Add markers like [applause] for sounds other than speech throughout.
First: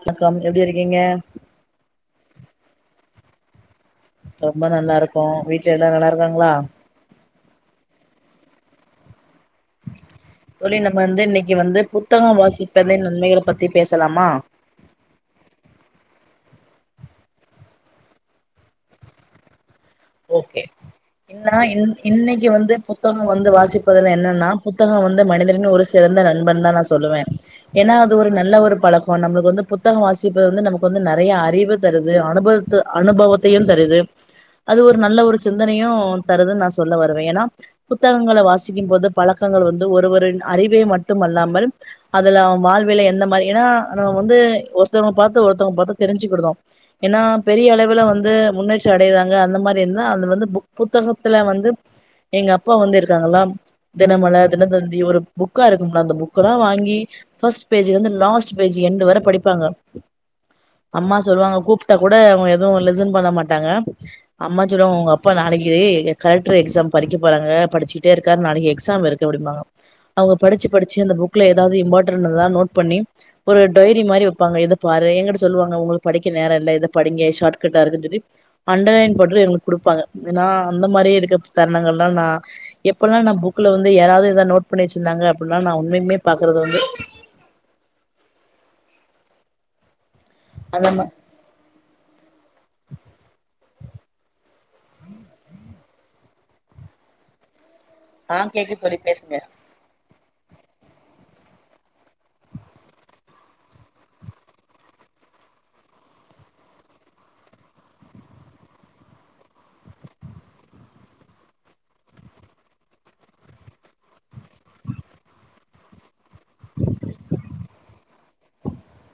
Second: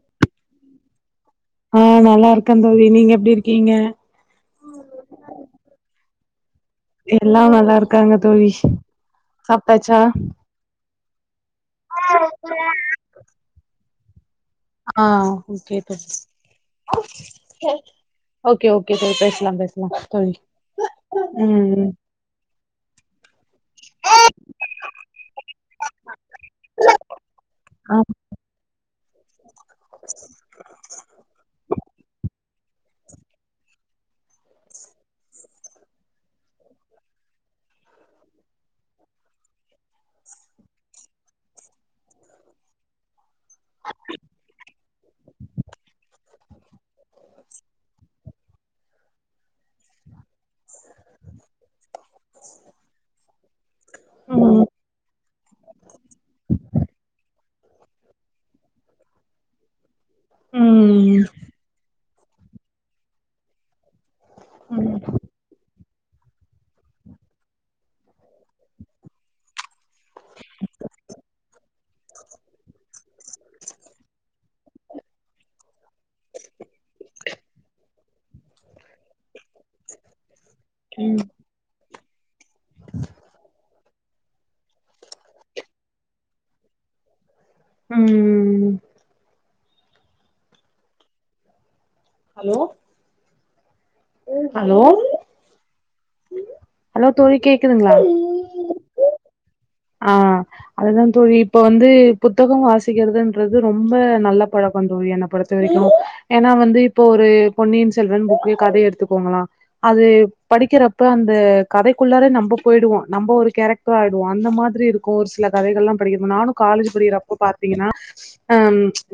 வணக்கம் எப்டி இருக்கீங்க ஆ நல்லாருக்க தோழி நீங்க எப்டி இருக்கீங்க ரொம்ப நல்லாருக்கோ வீட்ல எல்லா நல்லாருக்காங்ளா எல்லா நல்லாருக்காங்க தோழி சாப்டாச்சா தோழி நம்ம வந்து இன்னைக்கு வந்து புத்தகம் வாசிப்பதின் நன்மைகள பத்தி பேசலாமா ஆ ஓக்கே ப ஓக்கே ஓக்கே தோழி பேசலா பேசலா தோழி ஓகே என்னா ம் இன் இன்னைக்கு வந்து புத்தகம் வந்து வாசிப்பதுல என்னன்னா புத்தக வந்து மனிதரின் ஒரு சிறந்த நண்பன் தா நா சொல்லுவே ஏனா அது ஒரு நல்ல ஒரு பழக் இப்போ நம்ளுக்கு வந்து புத்தகம் வாசிப்பது வந்து நமக்கு வந்து நறைய அறிவு தருது அனுபவ த்து அனுபவத்தையு தருது அது ஒரு நல்ல ஒரு சிந்தனையு தருதுன் நா சொல்ல வருவே ஏனா புத்தகங்கள வாசிக்கும்போது பழக்கங்கள் வந்து ஒருவரின் அறிவை மட்டுமல்லாமல் அதுல அவ வாழ்வில எந்த மாரி ஏனா நம்ம வந்து ஒருத்தவங்கள பாத்து ஒருத்தவங்க பாத்து தெரிஞ்சுக்கிடுதோ ஏனா பெரிய அளவில வந் து முன்னேற்றி அடையுறாங்க அந்த மாரி இருந்துனா அதுல வந்து புக் புத்தகத்துல வந்து எங்க அப்பா வந்து இருக்காங்களா தினமல ம் தினத்தந்தி ஒரு புக்கா இருக்கும்ல அந்த புக்கலா வாங்கி ஃபர்ஸ்ட் பேஜ்ல இருந்து லாஸ்ட் பேஜ் எண்டு வர படிப்பாங்க அம்மா ம் சொல்வாங்க கூப்ட்டா கூட அவுங்க எதுவு லிசன் பண்ண மாட்டாங்க அம்மா சொல்லுவாங்க ம் உங்க ப்பா நாளக்கி கலெக்டர் எக்ஸாம் படிக்க போறாங்க படிச்சுட்டே இருக்காரு நாளைக்கு எக்ஸாம் இருக்கு அப்டிம்பாங்க அவுங்க படிச்சு படிச்சு அந்த புக்ல எதாவது இம்பாடன்டானத நோட் பண்ணி ஒரு டைரி மாரி வெப்பாங்க இத பாரு எங்கிட்ட சொல்வாங்க உங்களுக்கு படிக்க நேர இல்ல இத படிங்க ஷாட்கட்டா இருக்குன் சொல்லி அண்டர்லைன் போட்டுலா எங்களுக் குடுப்பாங்க நா அந்த மாரி ம் இருக்க தருணங்கல்லா நா எப்பல்லா நா புக்ல வந்து யாராவது எதா நோட் பண்ணி வெச்சிருந்தாங்க அப்டின்னா நா உண்மைக்குமே பாக்கறது வந்து ம் அதாம ஹலோ ஹலோ ஹலோ தோழி கேக்குதுங்ளா ஆ கேக்கு தோழி பேசுங்க ஆ அதுதா தோழி இப்ப வந்து புத்தக வாசிக்கிறதுன்றது ரொம்ப நல்ல பழக்க தோழி என்னப் பொறு த்தவரைக்கு ஏனா வந்து இப்போ ஒரு பொன்னியின் செல்வன் புக்கே கத எடுத்துக்கோங்களா அது படிக்கிறப்ப அந்த கதைக்குள்ளார நம்ப போய்டுவோ நம்ப ஒரு கேரக்டரா ஆய்டுவோ அந்த மா திரி இருக்கு ஒரு சில கதைகள்லா படிக்கிறப்போ நானு காலேஜ் படிக்கிறப்ப பாத்திங்கனா அ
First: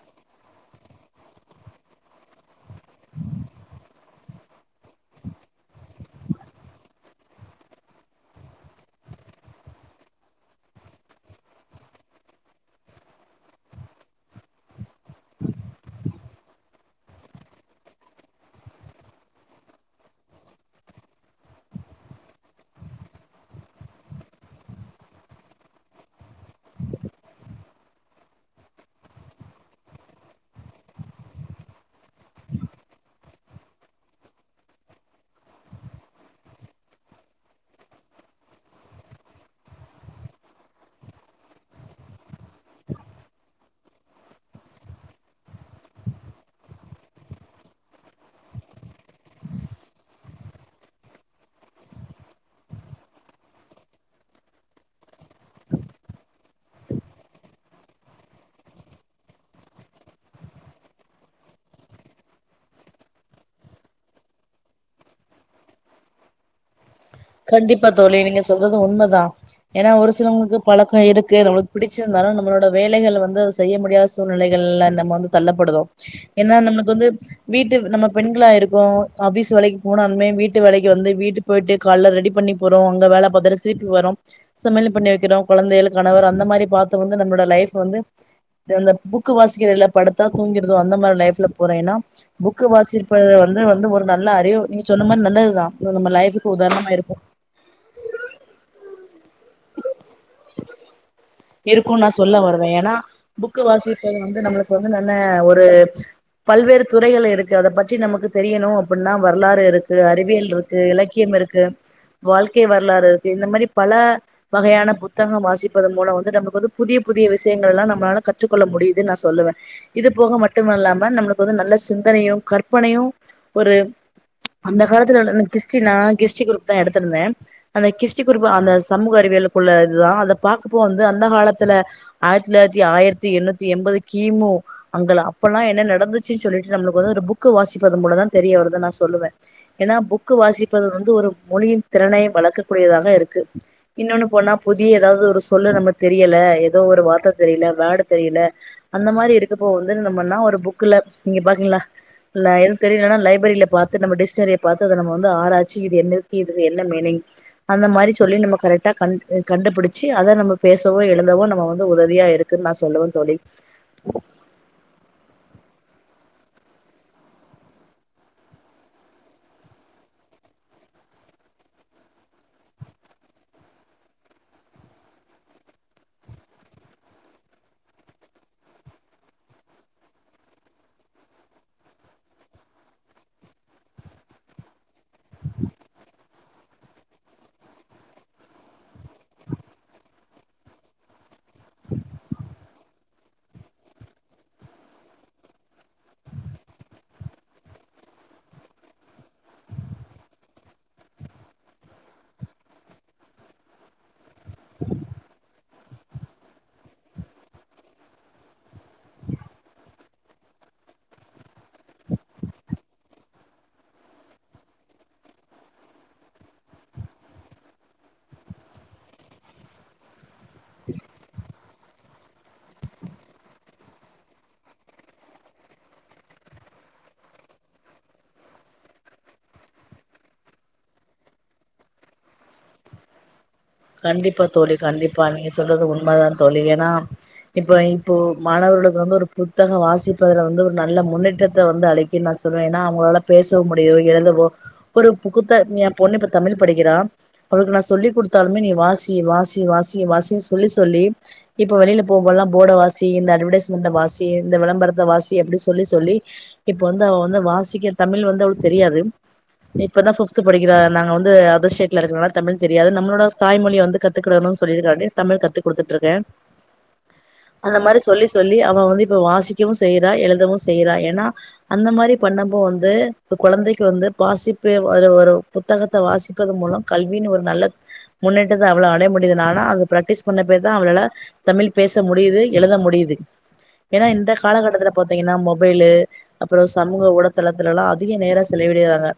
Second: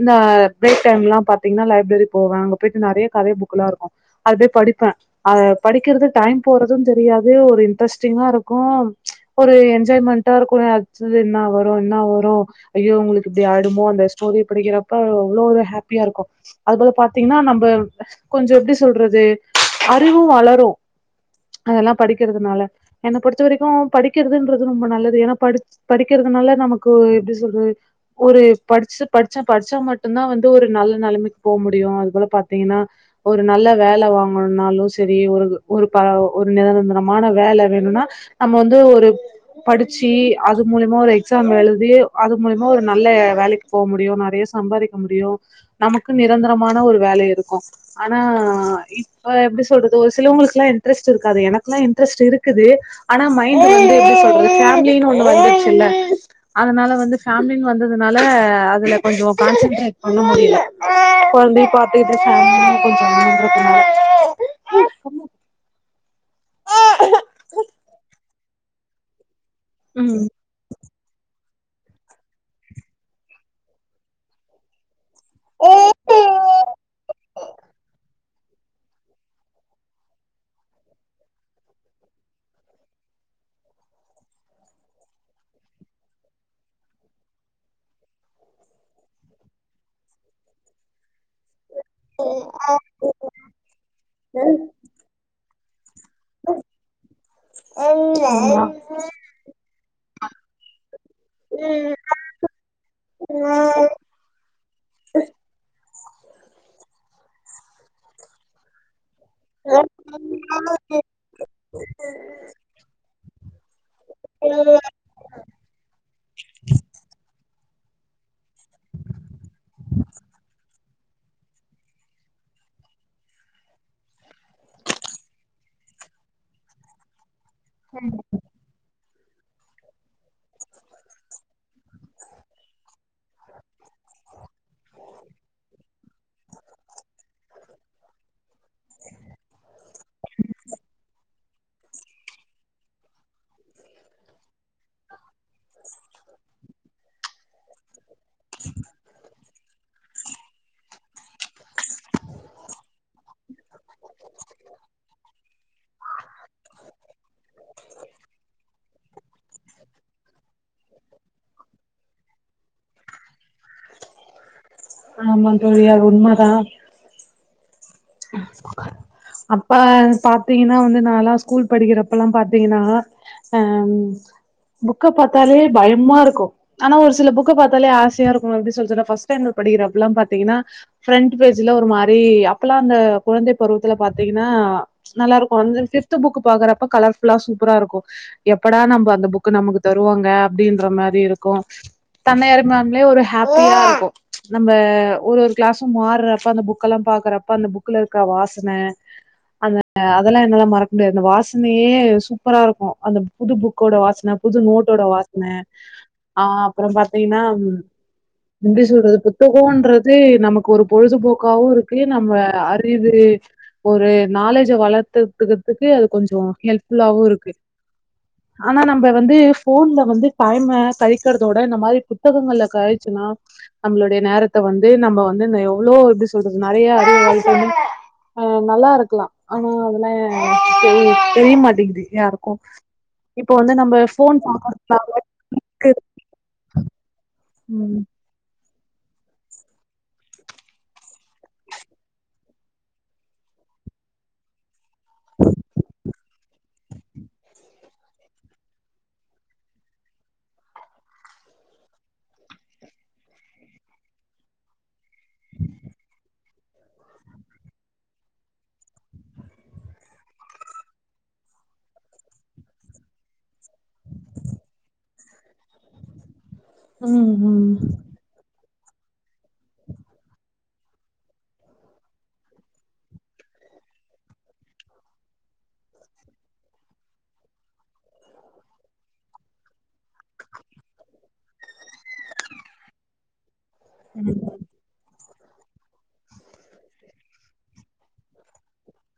இந்த பிரேக் டைம்லா பாத்திங்னா லைப்ரரி போவே அங்க போய்ட்டு நெறைய கதை புக்குலா இருக்கு அது படிப்ப அத படிக்கறது டைம் போறது தெரியாது ஒரு இன்ட்ரெஸ்டிங்கா இருக்கு ஒரு என்ஜாய்மெண்ட்டா இருக்கு அட்த்தது என்னா வரு என்னா வரு ஐயோ இவுங்ளுக்கு இப்டி ஆய்டுமோ அந்த ஸ்டோரி படிக்கிறப்ப அவ்ளோ ஒரு ஹேப்பியா இருக்கு அது போல பாத்திங்கனா நம்ம கொஞ்சோ எப்டி சொல்றது அறிவு வளரு அதெல்லா படிக்குறதுனால என்ன பொறுத்த வரைக்கு படிக்குறதுன்றது ரொம்ப நல்லது ஏனா படி படிக்குறதுனால நமக்கு எப்டி சொல்றது ஒரு படிச்சு படிச்ச படிச்சா மட்டுந்தா வந்து ஒரு நல்ல நெலமைக்கு போ முடியு அது போல பாத்திங்கனா ஒரு நல்ல வேல வாங்கணுனாலு செரி ஒரு ஒரு ப ஒரு நிரந்தரமான வேல வேணுனா நம்ம வந்து ஒரு ச்சி அது மூலியமா ஒரு எக்ஸாம் எழுதி அது மூலியமா ஒரு நல்ல வேலைக்கு போ முடியு நெறைய சம்பாரிக் க முடியு நமக்கு நிரந்தரமான ஒரு வேலை இருக்கு ஆனா இப்ப எப்டி சொல்றது ஒரு சிலவங்களுக்கெலா இன்ட்ரெஸ்ட் இருக்காது எனக்கெலா இன்ட்ரெஸ்ட் இருக்குது ஆனா மைண்டு வந்து எப்டி சொல்றது ஃபேமிலினு ஒண்ண வந்துருச்சு இல்ல அதனால வந்து ஃபேமிலின்னு வந்ததுனால அதுல கொஞ்ச கான்சன்ட்ரேட் பண்ண முடில கொழந்தைய பாத்துக்கிட்டு [inaudible] [unintelligible] கண்டிப்பா தோழி நீங்க சொல்றது உண்மதா ஏனா ஒரு ம் சிலவங்களுக்கு பழக்க இருக்கு நம்மளுக்கு பிடிச்சிருந்தாலு நம்மளோட வேலைகள் வந்து அத செய்ய முடியாத சூழ்நிலைகள்ல நம்ம வந்து தள்ளப்படுதோ ஏன்னா நம்மளுக்கு வந்து வீட்டு நம்ம பெண்களா இருக்கோ ஆஃபிஸ் வேலைக்கு போனாலுமே வீட்டு வேலைக்கு வந்து வீட்டு போயிட்டு கால்ல ரெடி பண்ணி போறோ அங்க வேல பாத்துட்டு திருப்பி வரோ சமயல் பண்ணி வெக்கிறோ கொழந்தைகள் கணவர் அந்த மாரி பாத்து வந்து நம்மளோட லைஃப் வந்து அந்த புக்கு வாசிக்கிற இல்ல படுத்தா தூங்கிருது அந்த மாரி லைஃப்ல போறே ஏன்னா புக்கு வாசிப்பது வந்து வந்து ஒரு நல்ல அறிவு நீங்க சொன்ன மாரி நல்லதுதா நம்ம லைஃப்க் கு உதாரணமா இருக்கு ஆமா இருக்கு நா சொல்ல வருவே ஏன்னா புக்கு வாசி சரி வந்து நம்மளுக்கு வந்து நன்ன ஒரு பல்வேறு துறைகள் இருக்கு அத பற்றி நமக்கு தெரியணு எப்ன்னா வரலாறு இருக்கு அறிவியல் ருக்கு இலக்கியம் இருக்கு வாழ்க்கை வரலாறு இருக்கு இந்த மாரி பல வகையான புத்தகம் வாசிப்பதன் மூல வந்து நமக்கு வந்து புதிய புதிய விஷயங்கள்லா நம்ளால க ற்றுக் கொள்ள முடியுது நா சொல்லுவே இது போக மட்டுமல்லாம நம்ளு க் போது நல்ல சிந்தனையு கற்பனையு ஒரு அந்த காலத்துல [unintelligible] எனக் கிஸ்ட்ரினா கிஸ்ட்ரி குரூப் தா எடுத்திருந்தே அந்த கிஷ்ட்ரி குரூப் அந்த சமூக அறிவியலுக்குள்ள இதா அத பாக்கப்போ வந்து அந்த காலத்துல ஆயிரத் தொளாயிரத்தி ஆயிரத்தி எண்ணூத்தி எம்பது கிமு அங்கலா அப்பெலா என்ன நடந்துச்சுன் சொல்லிட்டு நம்மளுக்கு வந்து ஒரு புக்கு வாசிப்பது மூல தா தெரிய வரு இத நா சொல்லுவே ஏன்னா புக்கு வாசிப்பது வந்து ஒரு மொழியின் திறனை வளக்கக் கூடியதாக இருக்கு இன்னொன்னு போனா புதிய ஏதாவது ஒரு சொல்லு நம தெரியல ஏதோ ஒரு வார்த்த தெரியல வேடு தெரியல அந்த மாரி இருக்கப்ப வந்து நம்மன்னா ஒரு புக்குல நீங்க பாக்கீங்ளா லைன் தெரிலனா லைப்ரரில பாத்து நம்ம டிஷ்னரிய பாத்து அத நம்ம வந்து ஆராய்ச்சி இது என்ன இருக் இதுக்கு என்ன மீனிங் அந்த மாரி சொல்லி நம்ம கரெக்டா க கண்டுபிடிச்சு அத நம்ம பேசவோ எழுதவோ நம்ம வந்து உதவியா இருக்குன் நா சொல்லுவே தோழி ஆமா தோழி அது உண்ம தா [inaudible] அப்பா பாத்தீங்கன்னா வந்து நால்லா ஸ்கூல் படிக்கிறப்பலாம் பாத்தீங்ன்னா அ ம் புக்க பாத்தாலே பயமா இருக்கு ஆனா ஒரு சில புக்க பாத்தாலே ஆசயா இருக்கு எப்டி சொல் சொல்ற ஃபஸ்ட் ஸ்டேண்டட் படிக்கறப்ல பாத்தீங்கன்னா ஃப்ரண்ட்டு பேஜ்ல ஒரு மாரி அப்பெலா அந்த குழந்தை பருவத்துல பாத்தீங்னா நல்லாருக்கு அந்த சிக்ஸ்த் புக் பாக்குறப்ப கலர் ஃபுல்லா சூப்பரா இருக்கு எப்படா நம்ம அந்த புக்கு நமக்கு தருவாங்க அப்டின்ற மாரி இருக்கு தன்னைய [unintelligible] ம்லே ஒரு ஹேப்பியா இருக்கு நம்ம ஒரு ஒரு கிளாஸ்சும் மார்றப்ப அந்த புக்கலாம் பாக்கற ப்ப அந்த புக்குல இருக்க வாசன அந்த அதெல்லா என்னாலா மறக்க முடியாது அந்த வாசனயே சூப்பரா இருக்கு அந்த புது புக்கோட வாசன புது நோட்டோட வாசன ஆ அப்பறம் பாத்தீங்கன்னா எப்டி சொல்றது புத்தகோன்றது நமக்கு ஒரு பொழுதுபோக்காவு இருக்கு நம்ம அறிவு ஒரு நாலேஜ வளத்து வுட்டுகறத்துக்கு அது கொஞ்சோ ஹெல்ப் ஃபுல்லாவு இருக்கு ஆனா நம்ம வந்து ஃபோன்ல வந்து டைம கழிக்கிறதோட இந்த மாரி புத்தகங்கள்ல கழிச்சுனா நம்மளுடைய நேரத்த வந்து நம்ம வந்து இந்த எவ்ளோ எப்டி சொல்றது நெறய அறிவ [unintelligible] அ நல்லாருக்கலா ஆனா அதெல்லா தெ தெரிய மாட்டேங்கிது யாருக்கு இப்ப வந்து நம்ம கண்டிப்பா தோழி பாக்கறதுக்கு கண்டிப்பா நீங்க சொல்றது உண்ம தா தோழி ஏனா இப்ப ம் இப்போ மாணவர்களுக்கு வந்து ஒரு புத்தக வாசிப்பதுல வந்து ஒரு நல்ல முன்னேற்றத்த வந்து அளிக்கு நா சொல்லுவே ஏனா அவுங்களால பேசவும் முடியு எழுதவோ ஒரு புகுத்த எம் பொண்ணு இப்ப தமிழ் படிக்கிறா அவளுக்கு நா சொல்லிகுடுத் தாலுமே நீ வாசி வாசி வாசி வாசின் சொல்லி சொல்லி இப்ப வெளில போம்போல்லா போட வாசி இந்த அட்வடைஸ்மெண்ட வாசி இந்த விளம்பரத்த வாசி அப்டி சொல்லி சொல்லி இப்ப வந்து அவ வந்து வாசிக்க தமிழ் வந்து அவளுக்கு தெரியாது இப்பதா ஃபிஃப்த் படிக்கிறா நாங்க வந்து அதர் ஸ்டேட்ல இருக்கறதுனால தமிழ் தெரியாது நம்மளோட தாய்மொழி வந்து கத்துக்கடணுனு சொல்லிருக்காண்டி தமிழ் கத்து குடுத்துட்டுருக்கேன் ம் ம் அந்த மாரி சொல்லி சொல்லி அவ வந்து இப்ப வாசிக்கவு செய்றா எழுதவு செய்யறா ஏனா அந்த மாரி பண்ணும்போது கொழந்தைக்கு வந்து வாசிப்பே வரு வரு புத்தகத்த வாசிப்பது மூலம் கல்வின்னு ஒரு நல்ல முன்னேற்றத்த அவ்ளோ அடைய முடியுதுனால அது பிராக்டிஸ் பண்ண பேர்தான் அவளால தமிழ் பேச முடிது எழுத முடிது ஏனா இந்த காலகட்டத்துல பாத்தீங்கன்னா மொபைலு அப்றோ சமூக ஊடதளத்துல எல்லா அதிக நேரோ செலவிடிறாங்க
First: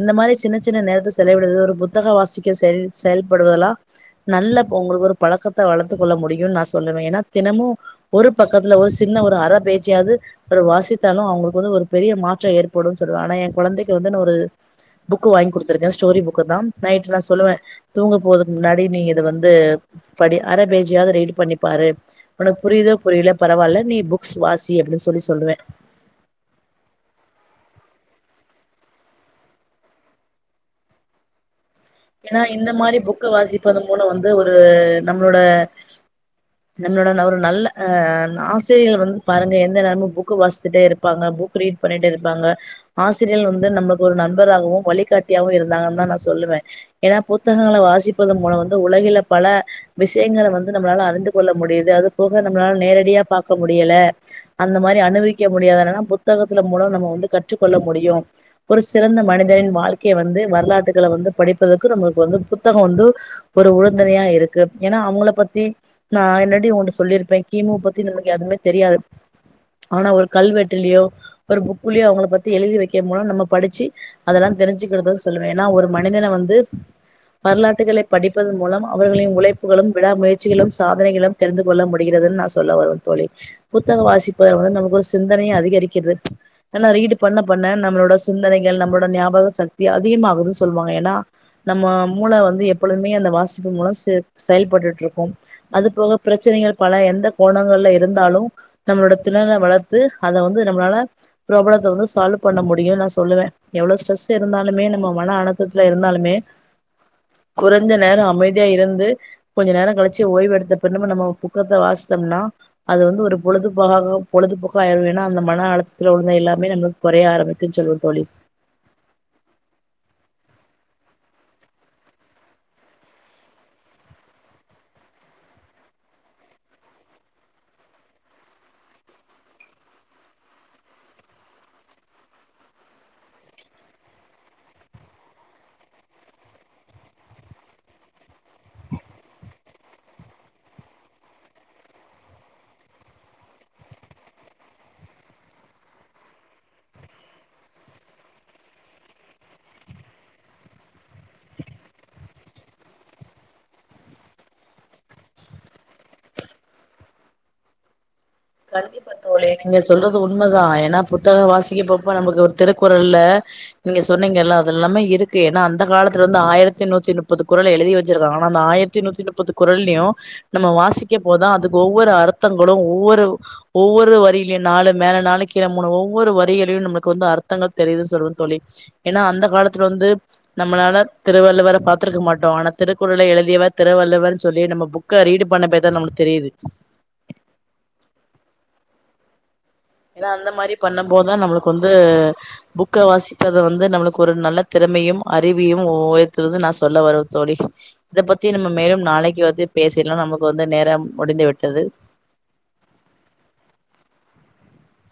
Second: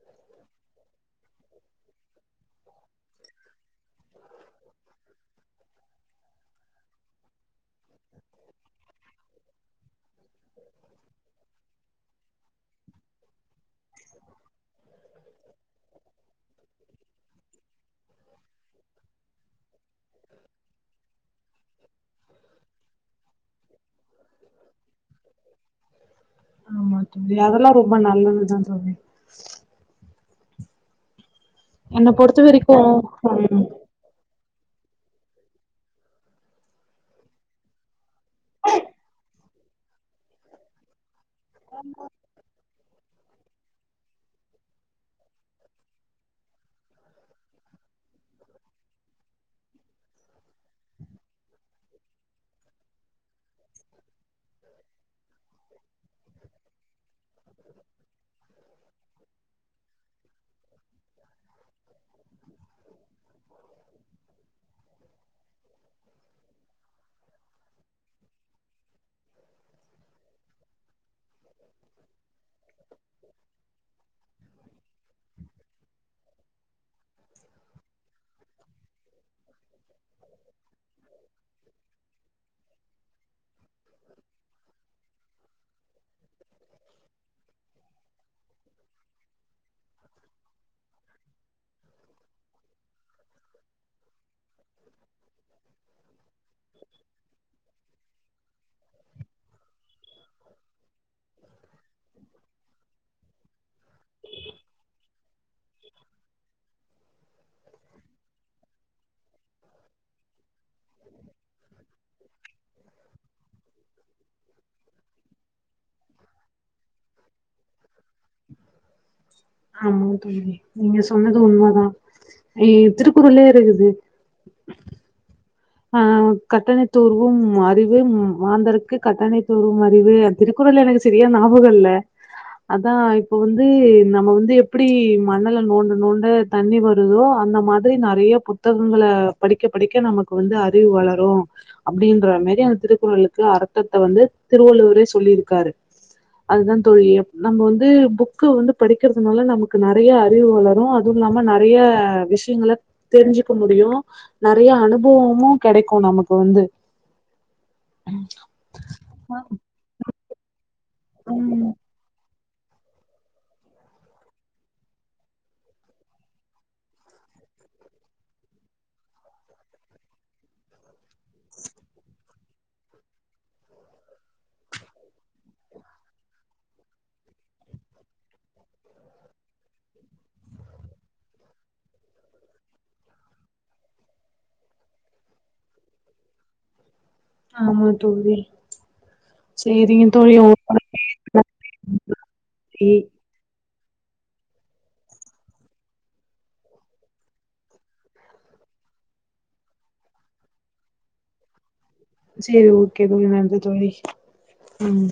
இந்த மாரி சின்ன சின்ன நேரத்த செலவிடுவது ஒரு புத்தக வாசிக்க செ செயல்படுவதெல்லா நல்ல உங்களுக்கு ஒரு பழக்கத்த வளத்து கொள்ள முடியுனு நா சொல்லுவேன் ஏனா தினமு ஒரு பக்கத்துல ஒரு சின்ன ஒரு அர பேஜ்ஜியது ஒரு வாசித்தாலு அவுங்களுக்கு வந்து ஒரு பெரிய மாற்றோ ஏற்படுன்னு சொல்லுவேன் ஆனா என் கொழந்தை க்கு வந்து நா ஒரு புக்கு வாங்கி குடுத்திருக்கேன் ஸ்டோரி புக்குதான் நைட் நா சொல்லுவேன் தூங்க போறதுக்கு முன்னாடி நீ இதை வந்து படி அர பேஜையாது ரீட் பண்ணிப்பாரு உனக்கு புரிதா புரிலயா பரவால்ல நீ புக்ஸ் வாசி அப்டின் சொல்லி சொல்லுவேன் ஆமா தோழி அதெல்லா ரொம்ப நல்லதுதான் தோழி என்ன பொறுத்த ஏனா இந்த வரைக்கு மாரி புக்க ம் வாசிப்பதும் மூளை வந்து ஒரு நம்மளோட நம்மளோட ஒரு நல்ல அ ஆசிரியர்கள் வந்து பாருங்க எந்த நேரமு புக்கு வாசத்துட்டே இருப்பாங்க புக் ரீட் பண்ணிட்டே இருப்பாங்க ஆசிரியர்கள் வந்து நம்மளுக்கு ஒரு நண்பராகவும் வழிகாட்டியாகவு இருந்தாங்கன்னுதான் நா சொல்லுவேன் ஏனா புத்தகங்கள வாசிப்பது மூலம் வந்து உலகில பல விஷ்யங்கள வந்து நம்மளால அறிந்து கொள்ள முடிது அது போக நம்மளால நேரடியா பாக்க முடில அந்த மாரி அனுபவிக்க முடியாதுன்னா புத்தகத்துல மூலோ நம்ம வந்து கற்றுக்கொள்ள முடியு ஒரு சிறந்த மனிதனின் வாழ்க்கையை வந்து வரலாற்றுகள வந்து படிப்பதற்கு நம்மளுக்கு வந்து புத்தகோ வந்து ஒரு உழுந்துணையா இருக்கு ஏனா அவுங்கள பத்தி நா என்னடி உன்ட்ட சொல்லிருப்பேன் கி மு பத்தி நமக்கு எதுமே தெரியாது ஆனா ஒரு கல்வெட்டுலயோ ஒரு புக்ளயோ அவுங்கள பத்தி எழுதி வெக்க மூலோ நம்ம படிச்சு அதெல்லா தெரிஞ்சிக்கறதுன்னு சொல்லுவேன் ஏனா ஒரு மனிதன வந்து வரலாற்றுகளை படிப்பதன் மூலம் அவர்களின் உழைப்புகளும், விடா முயற்சிகளும், சாதனைகளும் தெரிந்து கொள்ள முடிகிறதுன்னு நா சொல்ல வருவேன் தோழி புத்தக வாசிப்பது வந்து நமக்கு ஒரு சிந்தனையை அதிகரி க்கிறது ஆனா ரீட் பண்ண பண்ண நம்மளோட சிந்தனைகள் நம்மளோட ஞாபக சக்தி அதிகமாகுதுன்னு சொல்வாங்க ஏனா நம்ம மூள வந்து எப்பொழுமே அந்த வாசிப்பு மூலோ செயல்பட்டுட்டு இருக்கு அதுபோக பிரச்சனைகள் பல எந்த கோணங்கள்ல இருந்தாலு நம்மளோட திறன வளர்த்து அத வந்து நம்மளால ப்ராப்ளத்த வந்து சால்வ் பண்ண முடியுனு நா சொல்லுவேன் எவ்ளோ ஸ்ட்ரஸ் இருந்தாலுமே நம்ம மன அழுத்தத்துல இருந்தாலு குறைந்த நேரோ அமைதியா இருந்து கொஞ்சோ நேரோ கழிச்சி ஓய்வு எடுத்த பின்னமு நம்ம புக்கத்த வாசிச்சம்னா அது வந்து ஒரு பொழுதுபோ பொழுதுபோக்கா ஆயிரு ஏனா அந்த மன அழுத்தத்துல உள்ள எல்லாமே நமக்கு கொறைய ஆரம்பிக்குன்னு சொல்லுவன் தோழி ஆமா தோழி நீங்க சொன்னது உண்மதான் இ திருக்குறள்லயே இருக்குது ஆ கட்டணைத் தூர்வும் அறிவு மாந்தருக்கு கட்டணை தூரும் அறிவு திருக்குறள எனக்கு சரியா ஞாபகோ இல்ல அதான் இப்போ வந்து நம்ம வந்து எப்டி மணல்ல நோண்ட நோண்ட தண்ணி வருதோ அந்த மாதிரி நெறைய புத்தகங்கள படிக்க படிக்க நமக்கு வந்து அறிவு வளரும் அப்படின்ற மாரி அந்த திருக்குறளுக்கு அர்த்தத்த வந்து திருவள்ளுவரே சொல்லியிருக்காரு அதுதான் தோழி நம்ம வந்து புக்கு வந்து படிக்கிறதுனால நமக்கு நெறைய அறிவு வளரும் அது இல்லாம நெறைய விஷயங்கல தெரிஞ்சுக்க முடியும் நெறைய அனு பவமுவு கிடைக்கும் நமக்கு வந்து கண்டிப்பா தோழி நீங்க சொல்றது உண்மதான் ஏன்னா புத்தகம் வாசிக்க போரப்ப நமக்கு திருக்குறள்ல நீங்க சொன்னீங்கல்லாம் அது எல்லாமே இருக்கு ஏன்னா அந்த காலத்துல வந்து ஆயிரத்தி நூத்தி முப்பது குரல எழுதி வச்சிருக்கங்க ஆனா அந்த ஆயிரத்தி நூத்தி முப்பது குரலயும் நம்ம வாசிக்க போதான் அதுக்கு ஒவ்வொரு அர்த்தங்களும் ஒவ்வொரு ஒவ்வொரு வரியிலயையும் நாலு மேல நாலு கீழ மூணு ஒவ்வொரு வரிகளையும் நமளுக்கு வந்து அர்த்தங்கள் தெரிதுன் சொல்லுவ தொழி ஏன்னா அந்த காலத்துல வந்து நம்மளால திருவள்ளுவர பாத்திருக்க மாட்டோம் ஆனா திருக்குறளைக்ஷ எழுதியவ திருவள்ளுவர்ன்னு சொல்லி நம்ம புக்க ரீடு பண்ண போயி தான் நமளுக்கு தெரியுது ஆமா தோழி செரி ஏன்னா அந்த மாரி பண்ண போது தான் நம்மளுக்கு வந்து புக்க வாசி க்கதுல வந்து நம்மளுக்கு ஒரு நல்ல திறமையும் அறிவியும் ஒ ஒயர்த்தது நா சொல்ல வருவே தோழி இத பத்தி நம்ம மேலும் நாளைக்கு வந்து பேசிடலாம் நமக்கு வந்து நேரம் முடிந்து விட்டது செரி ஓகே தோழி நன்றி தோழி ம்